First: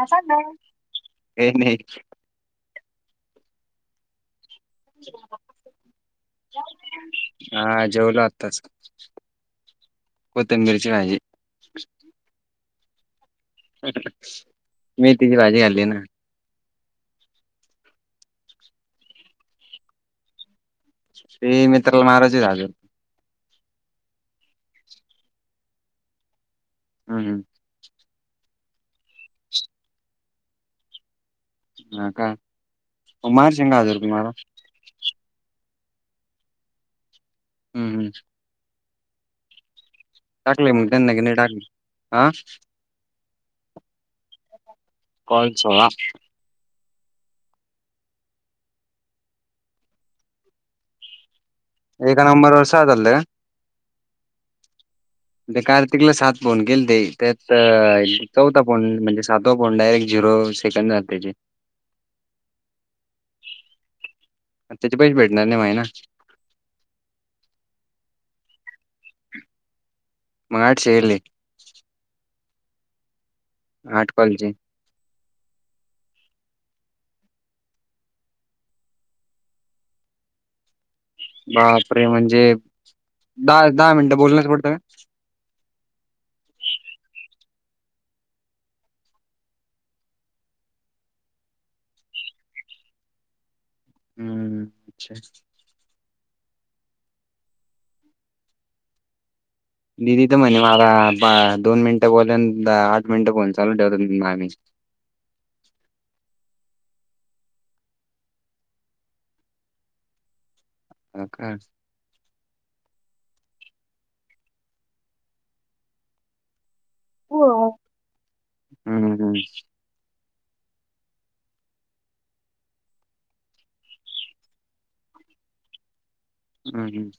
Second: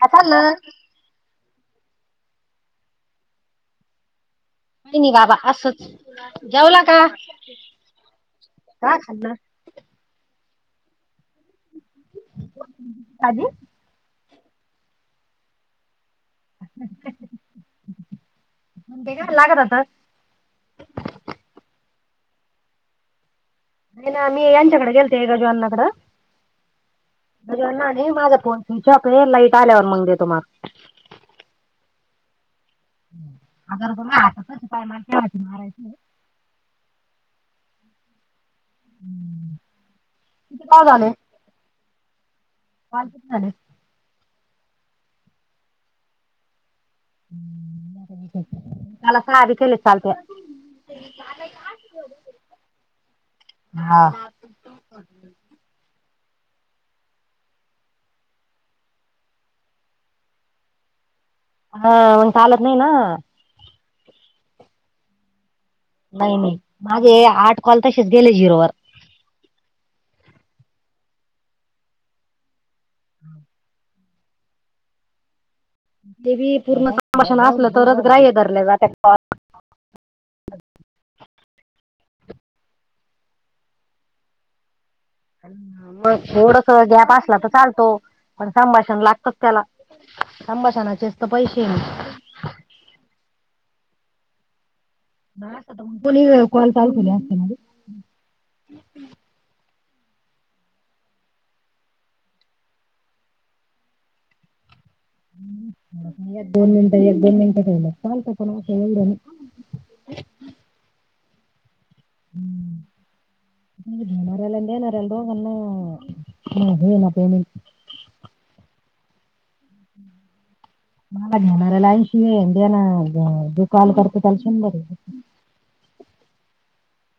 काय चाललं नाही [inaudible] नाही बाबा असच जेवला का? हा जेवलो कोथिंबीर ची भाजी. काजी [inaudible] मेथी ची भाजी खाल्ली ना. मग ते घाला घरातच ती मित्राला महाराज राजजून [inaudible] नाही ना मी यांच्याकडे गेलते गजु आण्णा कड. हम ह नाही माझं फोन स्विच ऑफ आहे लाईट आल्यावर मग देतो माझा ह का मारच [inaudible] मारायच [inaudible] हम् हम् किती टाकले पाव मग त्यांना क नाही टाकले हा पालत झाले [inaudible] कॉल सोळा मला साध केल चालतया. एक नंबर वर्ष झाल. हा. मी कार्तिकला सात फोन केलते त्यात चौथा फोन म्हणजे सातवा फोन डायरेक्ट झिरो कशान जातय ते हा मग चालत नाही ना. त्याच पैस भेटणार नाही माय. नाही नाही माझे आठ कॉल तसेच गेले झिरोवर. मग [inaudible] हम आठ कॉलचे... हे पूर्ण संभाषण असलं तरच ग्राह्य धरल्या जातात कॉल ह बापरे म्हणजे दहा दहा मिनटं बोलणच पडतं का? मग थोडस गॅप असला तर चालतो पण संभाषण लागतच त्याल संभाषणाचे तर पैसे आहेत. हम्म अच्छा. कोणी कॉल चालू केल असत ना. दिदी तर म्हणे मला दोन मिनिटं बोलल्या आठ मिनट फोन चालू ठेव आम्ही एक दोन मिनिटं एक दोन मिनिटंलं बोललं चालतं पण असं एवढं नाही. हो का नेणाऱ्या नेणाऱ्या रोगांना पणे [unintelligible] हम्म हम्म मला घेणारला ऐंशी ये दे ना दु कॉल करत त्याल संद बरी [unintelligible] हम्म हम्म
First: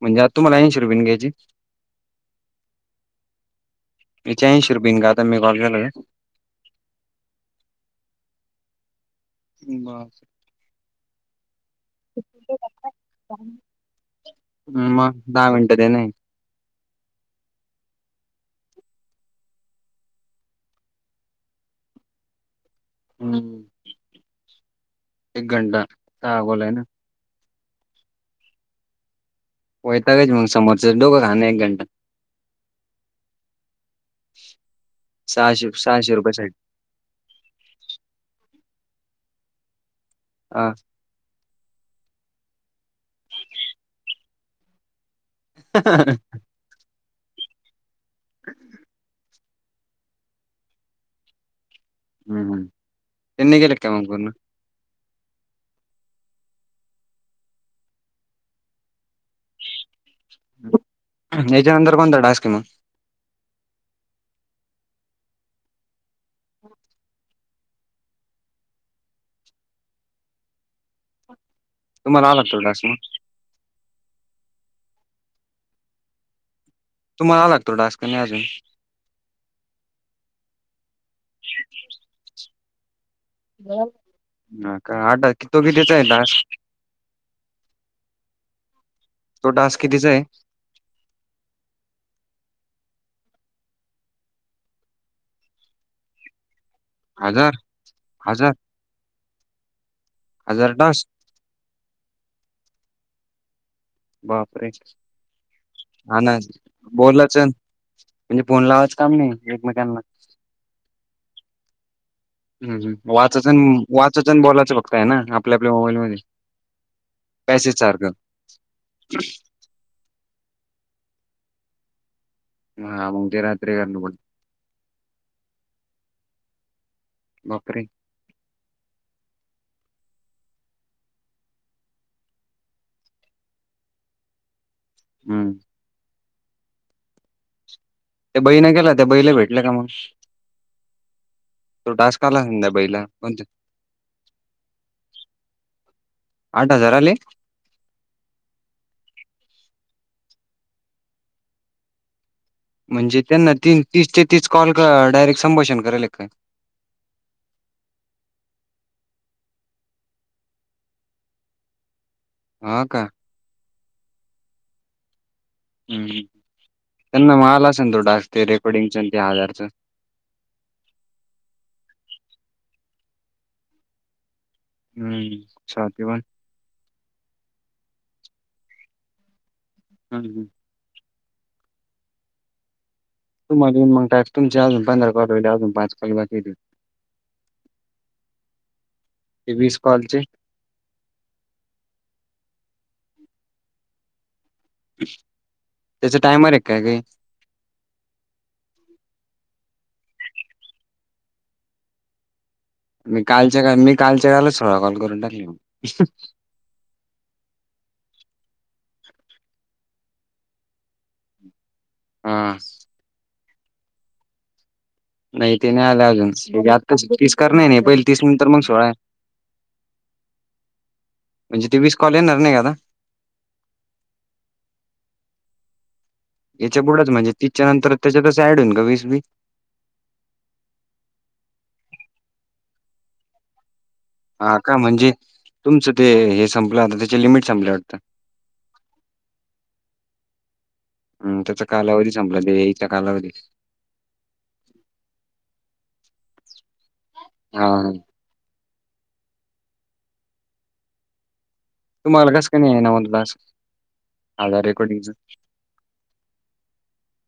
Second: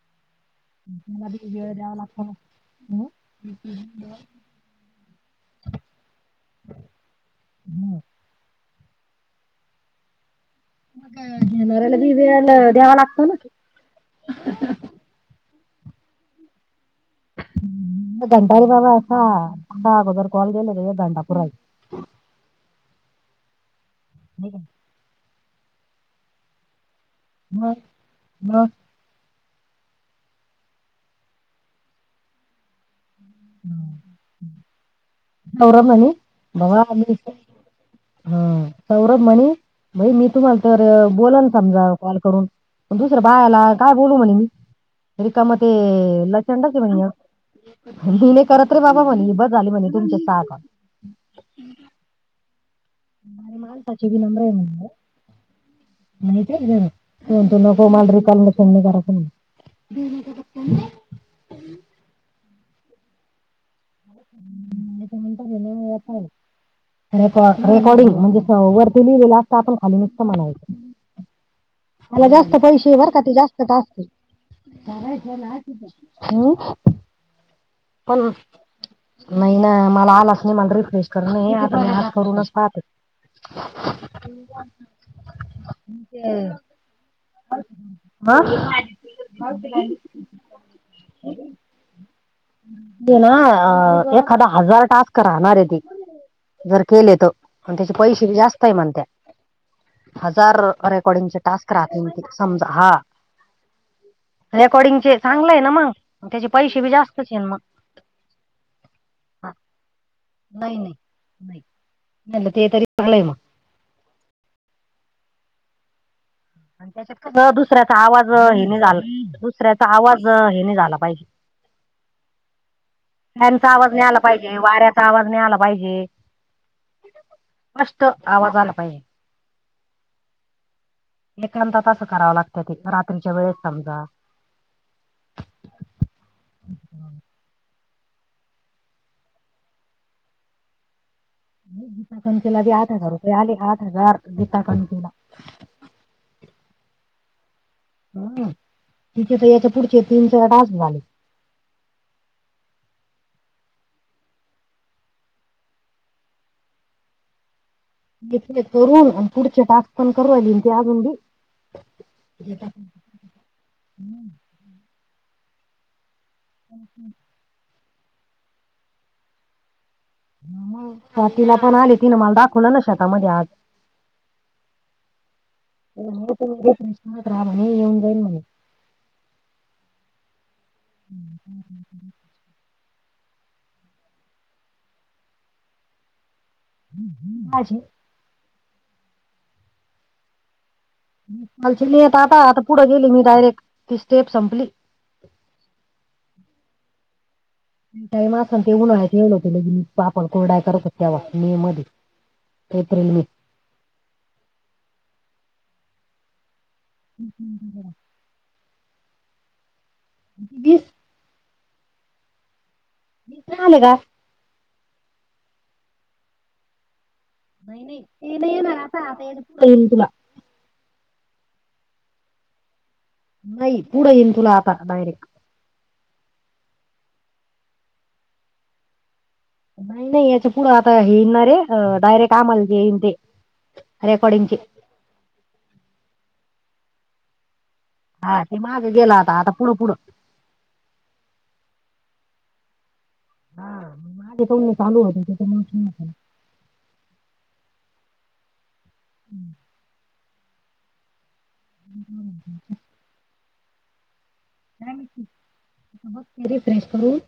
म्हणजे आ तुम्हाला ऐशी रूपयेने घ्यायची वला आप [unintelligible] ह् हम् ह [inaudible] बेच्चनशी रूपये का आता मी कॉल केला हं. बरं ला बी वला द्यावा लागतो ना क [inaudible] मग दहा मिनटं देणे. दंडारी बाबा असाा अगोदर कॉल गेले तर दंडापूरयच. हम्म ठीक आहे एक घंटा लागवल ना हा हा वैतागच मग समोरचं डोघं खा एक घंटा हम सहाशे गौरमणे सहाशे रुपयासाठी बघ आ हम्म सौरभ म्हणी भाई मी तुम्हाला हा तर बोलल समजा कॉल करून दुसर्या बाळाला काय बोलू म्हणली रिकाम ते लचंडच आहे म्हणे मी नाही करत रे बाबा बस झालं म्हणली तुमचं साग हम्म हम्म माे माल पाकी की नबर म्ह आहे [unintelligible] नाही तु नको मांलरी काल समणी करा पण [inaudible] हेच्या नंतर कोणता टास्क मग? काून तरर ना हो पल [inaudible] [inaudible] रेकॉर्डिंग म्हणजे वरती लिहिलेलं असतं आपण खाली नुसतं म्हणायचं मला तुम्हाला आला जास्त तो टास्क पैसे मग बरका ते जास्त हम! [unintelligible] तुम्हाला आला का तो टाक्स का अजून नाही ना मला आलाच नाही मला रिफ्रेश करून आता करूनच पाहते. का आठ कि तो कितीचा आहे त [unintelligible] तो टास्क कितीचा आहे [unintelligible] ये ना अ एखादा हजार टास्क राहणार आहे ते जर केले तर हजार त्याचे पैसे हजार जास्त आहे म्हणतात हजार रेकॉर्डिंगचे टास्क राहते म समजा हा बापरे रेकॉर्डिंग चे चांगलं आहे ना मग हा ना त्याचे पैसे बी जास्तच बोलाच आहे मग म्हणजे फोन लावाचं काम नाही एकमेकनला नाही नाही नाही. म्हटलं ते हम्म तरी हम्म. चांगलंय मग वाचायचन वाचायचन बोलायचं फक्तय ना. आपल्या आपल्या मोबाईल मध्ये. अन त्याच्यात कस पॅसेज दुसऱ्याचा सारखं आवाज हे नाही झाला दुसऱ्याचा आवाज हे नाही झाला पाहिजे. हा मग [inaudible] ते त्यांचा रात्री आवाज करणं नाही पडत आला पाहिजे. वाऱ्याचा आवाज नाय आला पाहिजे. बापरे. त आवाज आला पाहिजे. एकांतात असं करावं लागतं ते. रात्रीच्या वेळेस समजा. हम्म. त्या बईण केला. त्या बईला भेटल का मग. तो गीता टास्क आला असेल त्या कखेलीला आठ बईला हजार रुपये कोणत आले आठ हजार. गीता कंखेला. आठ हजार आले. ह. तिचे त याच्या पुढचे तीन चार टास्क झाले. म्हणजे त्यांना तीन तीस चे तीस कॉल डायरेक्ट संभाषण करायल का काय? इथले करून, पुढचे टास्क पण करू राहिलेन ती आजून बी. ज हा का हम्! [unintelligible] हम्म हम्म. त्यांना म आला असन तो टास्क. ते रेकॉर्डीिंगचंन ते हाजारचं. मग, स्वातीला पण आले. तीन मला दाखवलं ना शेता मधे आज. हम्म, स्वाती कोन? त प्रश्ात राहाणे येऊन जाईन म्हणे [inaudible] हम्म हम्म. ह् ह ह [unintelligible] तुम्हाला येईल मग टास्क. तुमचे अजून पंधरा कॉल राहिले. अजून पाच कॉल बाकीय ते. [inaudible] माझे. ते वीस कॉलचे. वीस कॉल चे नही येत आता. आता पुढे गेली मी डायरेक्ट. ती स्टेप संपली. त्याचा टायमरे काय काही? टाईम असन ते उन्हाळ्यात येयल होते. लगेली मी पापड कुरडया करत होते तेव्हा. मे मध्ये. एप्रिल मे मी कालच्या काल, मी कालच्या कालच सोळा कॉल करून टाकले म. ह् हम्! [unintelligible] [inaudible] हा. तुला आले का? नाही ते नाही आले अजून. तेचे आताशी तीस करनयने हे. नाही नाही पहिले तीस ते नंतर नाही मग येणार सोळाय. आता आता याच्या पुढे येईल तुला म्हणज ते वीस कॉल येणार नाही का आता? नाही. पुढ येईन तुला आता डायरेक्ट. याच्या पुुढंच म्हणजे तिसच्या नंतर. त्याच्यात ऑड होईन का वीस बी? नाही नाही याच्या पुढं आता हे यईन णारे डायरेक्ट आम्हाला जे येईन ते. रेकॉर्डिंगचे हा का? म्हणजे तुमचं ते हे संपलं आता. त्याचे लिमिट संपल्या वाटतं. हा ते मागं गेला आता. आता पुढ पुढ. हम्म. त्याचा कालावधी संपला. ते यईचा कालावधी. हा. माझे दोन चालू होते. त्याच्यामुळच मी [inaudible] हा ह. [inaudible] तुम्हाला कसं काय नाही यईना मग टास्क? आधार काय रेकॉर्डिंगच म्हणतीस, बघ की रिफ्रेश करून.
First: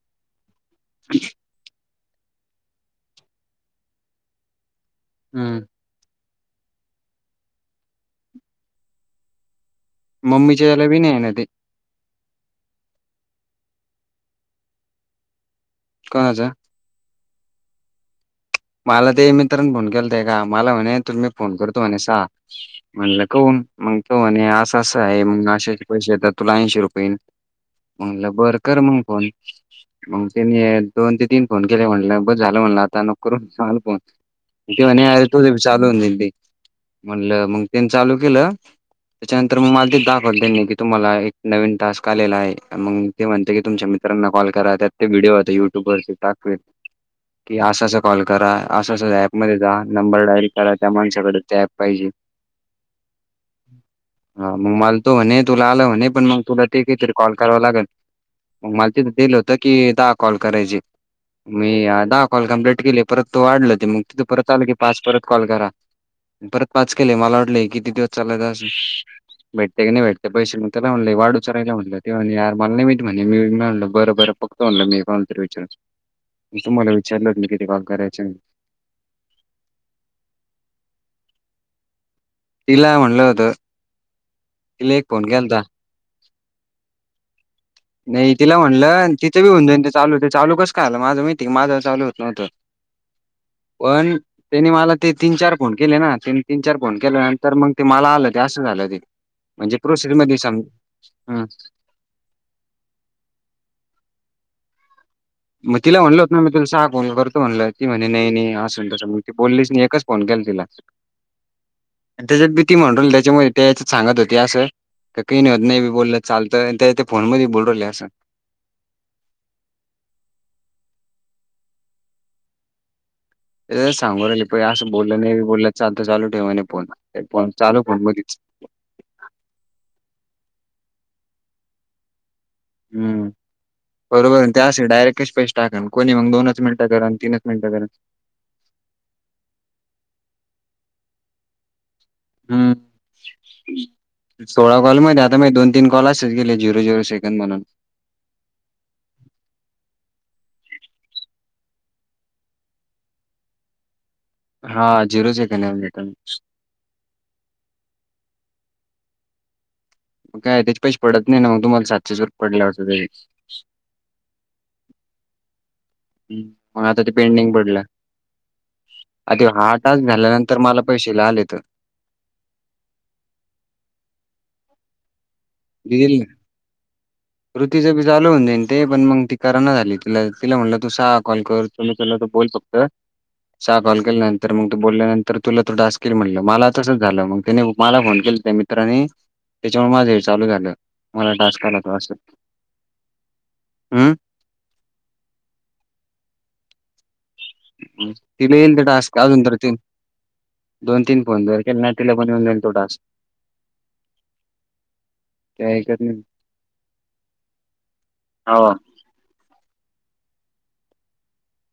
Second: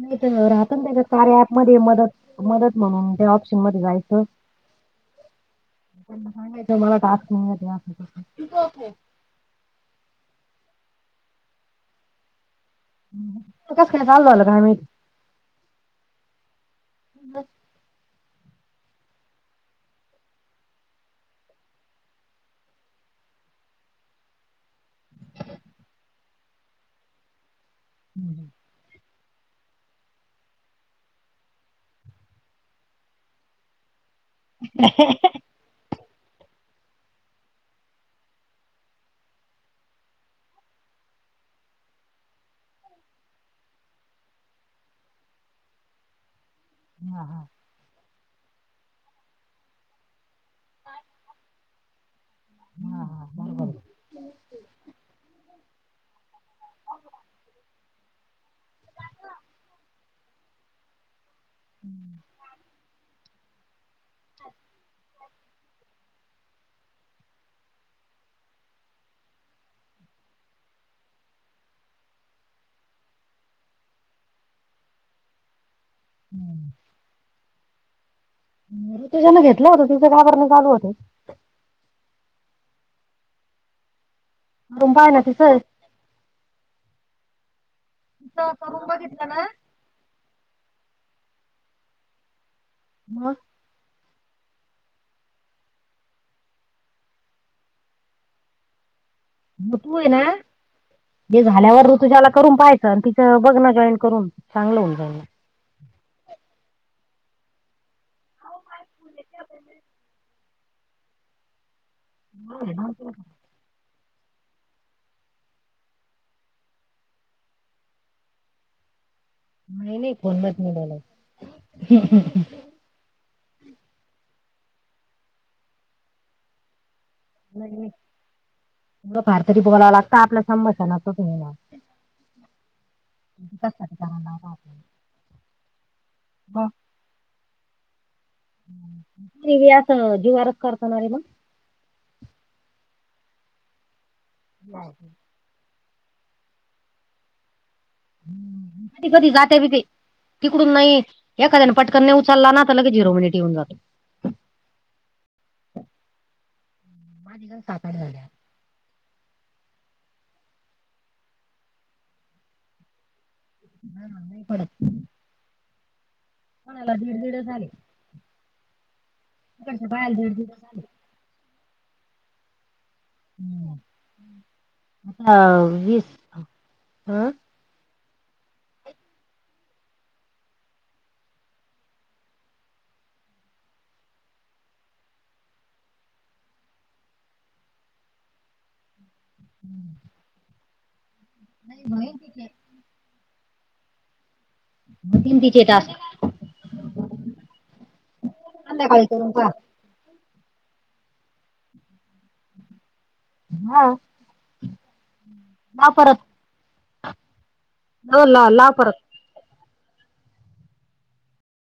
नाही तर राहतना त्याज्यात कार्य ऍप मध्ये मदत मदत म्हणून त्या ऑप्शन मध्ये जायचं. हम्म. सांगाय मला टास्क [unintelligible] असं मम्मीच्या त्याला बी नाय हाय ना ते? कस काय चालू झाला काय माहिती? कोणाचा? मला ते मित्रांन फोन केलाता एका मला म्हणे तुम् मही फोन करतो म्हणे सा. म्हणलं कौन मग तो म्हणे असं असं आहे, मग आशे अशे पैसे येतात तुला ऐंशी रुपय येन. म्हणलं बर. कर मग फोन मग त्यांनी दोन ते तीन फोन केले म्हणलं बस झालं म्हणलं आता नको करून चाल [unintelligible] ते म्हणे तुझ पण चालू होऊन जाईल ते. म्हणलं मग त्यांनी चालू केलं. त्याच्यानंतर मग मला ते दाखवततेनी की तुम्हाला एक नवीन टास्क आलेला आहे मग ते म्हणतते की तुमच्या मित्रांना कॉल करा त्यात ते व्हिडिओ होता युट्यू ववर टाकवेल. हा हा! की असं असं कॉल करा, असं अस ऍप मध्ये जा नंबर डायल करा त्या माणसाकडे ते ऍप पाहिजे. हा म मला तो म्हणे त तुला आलं म्हणे पण मग तुला [unintelligible] तरी कॉल करावा लागल. मग मला तिथं दिलं होतं की दा कॉल करायचे. मी दहा कॉल कंप्लीट केली परत तो वाढल ते मग. तिथं परत आल की पाच परत कॉल करा. परत पाच केले, मला वाटल हे किती दिवस चालायचा असं? भेटते की नाही भेटते पैसे म त्याला म्हणलं वाढूचा राहिला म्हटलं ते् म्हणे मला नाही माहिती म्हणे मी म्हणलं बरं बरं. बागतो म्हणलं मी कोणाला तरी विचारून तुम्हाला विचारलं मी किती काल करायचय. [unintelligible] घेतलं होत तिचं का बरा चालू नाय होतंय? तिला म्हणलं होतं. तिला एक फोन केलता [unintelligible] नाही तिचं तिला करून म्हटलं बघितलं तिचं बी ना ऊन जाईन ते चालू ते चालू कस काय झालं? माझं माहिती माझं चालू होत न्हतं. [unintelligible] पण त्यांनी मला ते तीन चार फोन केले ना त्यांनी तीन चार फोन केल्या नंतर मग ते मला आलं ते असं झालं ते. म्हणजे ऋतू आहे प्रोसेस ना मध्ये समज जे ह झाल्यावर ऋतूच्या करून पाहायचं आणि तिचं बघण जॉईन करून चांगलं होऊन जाईल. मग तिला म्हणल होत ना मी तुला सहा फोन करतो, म्हणल की म्हणे नाही नाही अस न तसं मग ती बोललीच नाही एकच फोन केला तिला. त्याच्यात भी ती ना. म्हणू राहिली त्याच्यामुळे त्याच्यात सांगत होते असं का काही नाही होत नाही काय बी बोललं चालतं त्या ते फोन मध्ये बोलू राहिली असं. [unintelligible] सांगू राहिली पाय असं बोल नाही बोललं चालत चालू ठेव म्हणे फोन, चालू फोन मधीच. मग फार तरी बोलाय लागत आपल्या. [unintelligible] हम् कशासाठी करायला बरोबर लावता ते असे डायरेक्ट कशे पैश टाकण कोणी मग दोनच आपण. मिनिट करन तीनच मिंट करन. [unintelligible] हम्म सोळा कॉल मध्ये आत त मे दोन, तीन कॉल असेच गेले झीरो, झीरो सेकंद म्हणून. कधी कधी जाते बी ते. तिकडून नाही एखाद्या पटकन नाही उचलला ना तर लगे झिरो मिनिट येऊन जातो. हा झेरोज काम का. आणि साताऱ्यात. मग काय त्याच्या पैसे पडत नाही ना मग तुम्हाला सातशे रुपय पडल्यावरटत. ह नंद पड. म आता ते दीड पेंडिंग झाले पडलं. अ ते हा तिकडच्या टास्क बायाला दीड दीड झाल्यानंतर झाले मला पैशे ला आले तर. हां वीस हं कृतीची च भी चालु होऊन जाईन ते पण मंग ती कर ना झाली तिला तिला म्हणलं तू सहा कॉल कर जर उचलला तर बोल फक... अ सहा कॉल केल्यानंतर मग ते बोलल्यानंतर तुला तो टास्क ईल म्हणलं मला तसच झालं मग त्याने मला फोन केलत्या... त राणी. त्याच्यामुळे माझ ही चालू झालं मला टास्क आला त असं हम्... म तीन तिचे टास्क. तील येईल ते टास्क अजुन पहा तर ती..... दोन तीन फोन जर केले न तीला पण येऊन जाईन तो टास्क. हा ते हा ऐकत परत.... नाही. हं ला हो लाव परत.